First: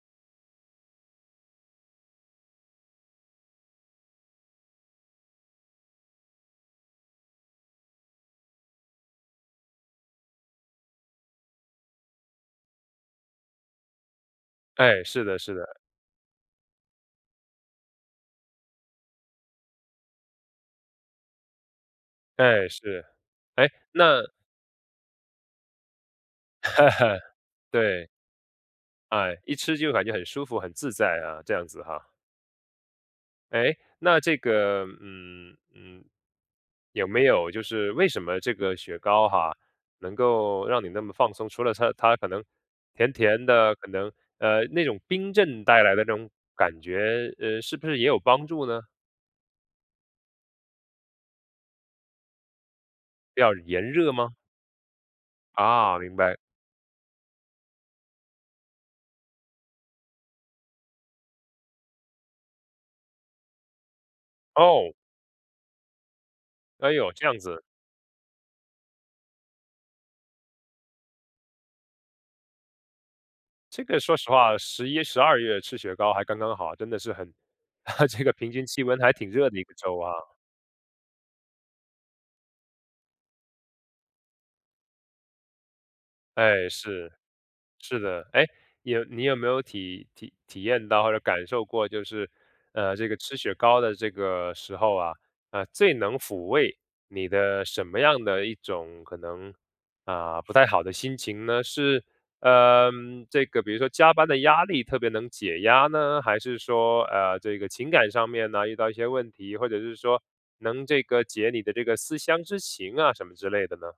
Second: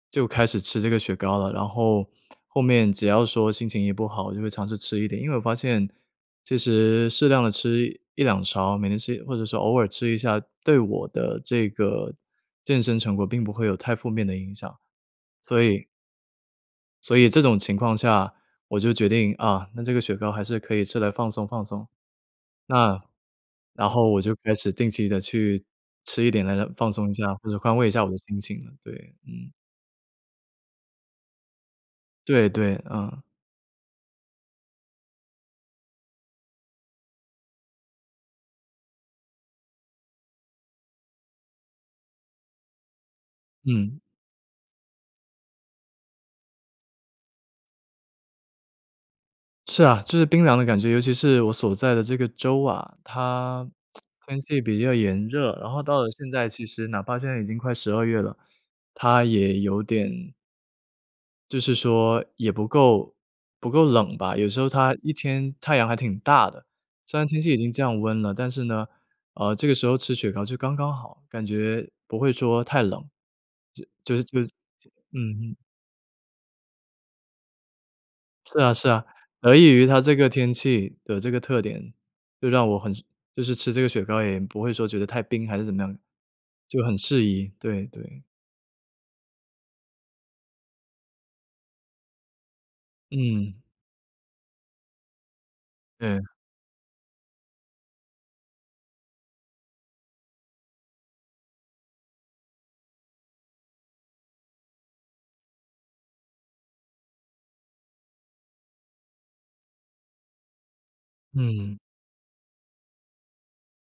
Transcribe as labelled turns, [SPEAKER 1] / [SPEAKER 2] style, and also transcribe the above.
[SPEAKER 1] 就开始吃这个雪糕了，然后后面只要说心情一不好，就会尝试吃一点，因为我发现其实适量地吃1，2勺，每天吃或者是偶尔吃一下，对我的这个健身成果并不会有太负面的影响，
[SPEAKER 2] 哎，是的是
[SPEAKER 1] 所
[SPEAKER 2] 的。
[SPEAKER 1] 以所以，这种情况下，我就决定，啊，那这个雪糕还是可以吃来放松放松。
[SPEAKER 2] 诶，
[SPEAKER 1] 那
[SPEAKER 2] 是。诶，
[SPEAKER 1] 然后我
[SPEAKER 2] 那
[SPEAKER 1] 就开始定期地去吃一点来放松一 下，或者宽慰一下
[SPEAKER 2] 对。
[SPEAKER 1] 我的心情，对。
[SPEAKER 2] 哎，
[SPEAKER 1] 嗯。
[SPEAKER 2] 一吃就感觉很舒服很自在啊，这样子哈。
[SPEAKER 1] 对对，嗯。
[SPEAKER 2] 诶，那这个嗯，嗯，有没有就是为什么这个雪糕哈，能够让你那么放松，除了它它可能甜甜的，可
[SPEAKER 1] 嗯。
[SPEAKER 2] 能，呃，那种冰镇带来的那种感觉，呃，是不是也有帮助呢？
[SPEAKER 1] 是啊，就是冰凉的感觉，尤其是我所在的这个州啊，
[SPEAKER 2] 比较
[SPEAKER 1] 它
[SPEAKER 2] 炎 热吗？
[SPEAKER 1] 天气比较炎热，然后
[SPEAKER 2] 啊，
[SPEAKER 1] 到了
[SPEAKER 2] 明
[SPEAKER 1] 现
[SPEAKER 2] 白。
[SPEAKER 1] 在，其实，哪怕现在已经快十二月了，它也有点就是说也不够不够冷吧，有时候
[SPEAKER 2] 哦。
[SPEAKER 1] 它一天太阳还挺大的。
[SPEAKER 2] 哎哟，
[SPEAKER 1] 虽然
[SPEAKER 2] 这样
[SPEAKER 1] 天气已
[SPEAKER 2] 子，
[SPEAKER 1] 经降温了，但是呢，呃，这个时候吃雪糕就刚刚好，感觉不会说太冷，就
[SPEAKER 2] 这个
[SPEAKER 1] 就
[SPEAKER 2] 说
[SPEAKER 1] 是
[SPEAKER 2] 实
[SPEAKER 1] 就是，
[SPEAKER 2] 话，
[SPEAKER 1] 就
[SPEAKER 2] 十一、十
[SPEAKER 1] 嗯
[SPEAKER 2] 二
[SPEAKER 1] 哼。
[SPEAKER 2] 月吃雪糕还刚刚好，真的是很 这个平
[SPEAKER 1] 是
[SPEAKER 2] 均
[SPEAKER 1] 啊
[SPEAKER 2] 气
[SPEAKER 1] 是
[SPEAKER 2] 温
[SPEAKER 1] 啊，
[SPEAKER 2] 还挺热
[SPEAKER 1] 得
[SPEAKER 2] 的一
[SPEAKER 1] 益
[SPEAKER 2] 个
[SPEAKER 1] 于
[SPEAKER 2] 州
[SPEAKER 1] 它
[SPEAKER 2] 啊。
[SPEAKER 1] 这个天气的这个特点，就让我很就是吃这个雪糕也不会说觉得太冰还是怎么样，
[SPEAKER 2] 哎，
[SPEAKER 1] 就很
[SPEAKER 2] 是，
[SPEAKER 1] 适宜，对
[SPEAKER 2] 是
[SPEAKER 1] 对。
[SPEAKER 2] 的。哎，你有你有没有体体体验到或者感受过就是，呃，这个吃雪
[SPEAKER 1] 嗯。
[SPEAKER 2] 糕的这个时候啊，呃，最能
[SPEAKER 1] 嗯。
[SPEAKER 2] 抚慰你的什么样的一种可能，啊，不太好的心情呢？是呃，这个比如说加班的压力特别能解压呢？还是说，呃，这个情感上面呢遇到一些问题，或者是说能这个解你的
[SPEAKER 1] 嗯。
[SPEAKER 2] 这个思乡之情啊什么之类的呢？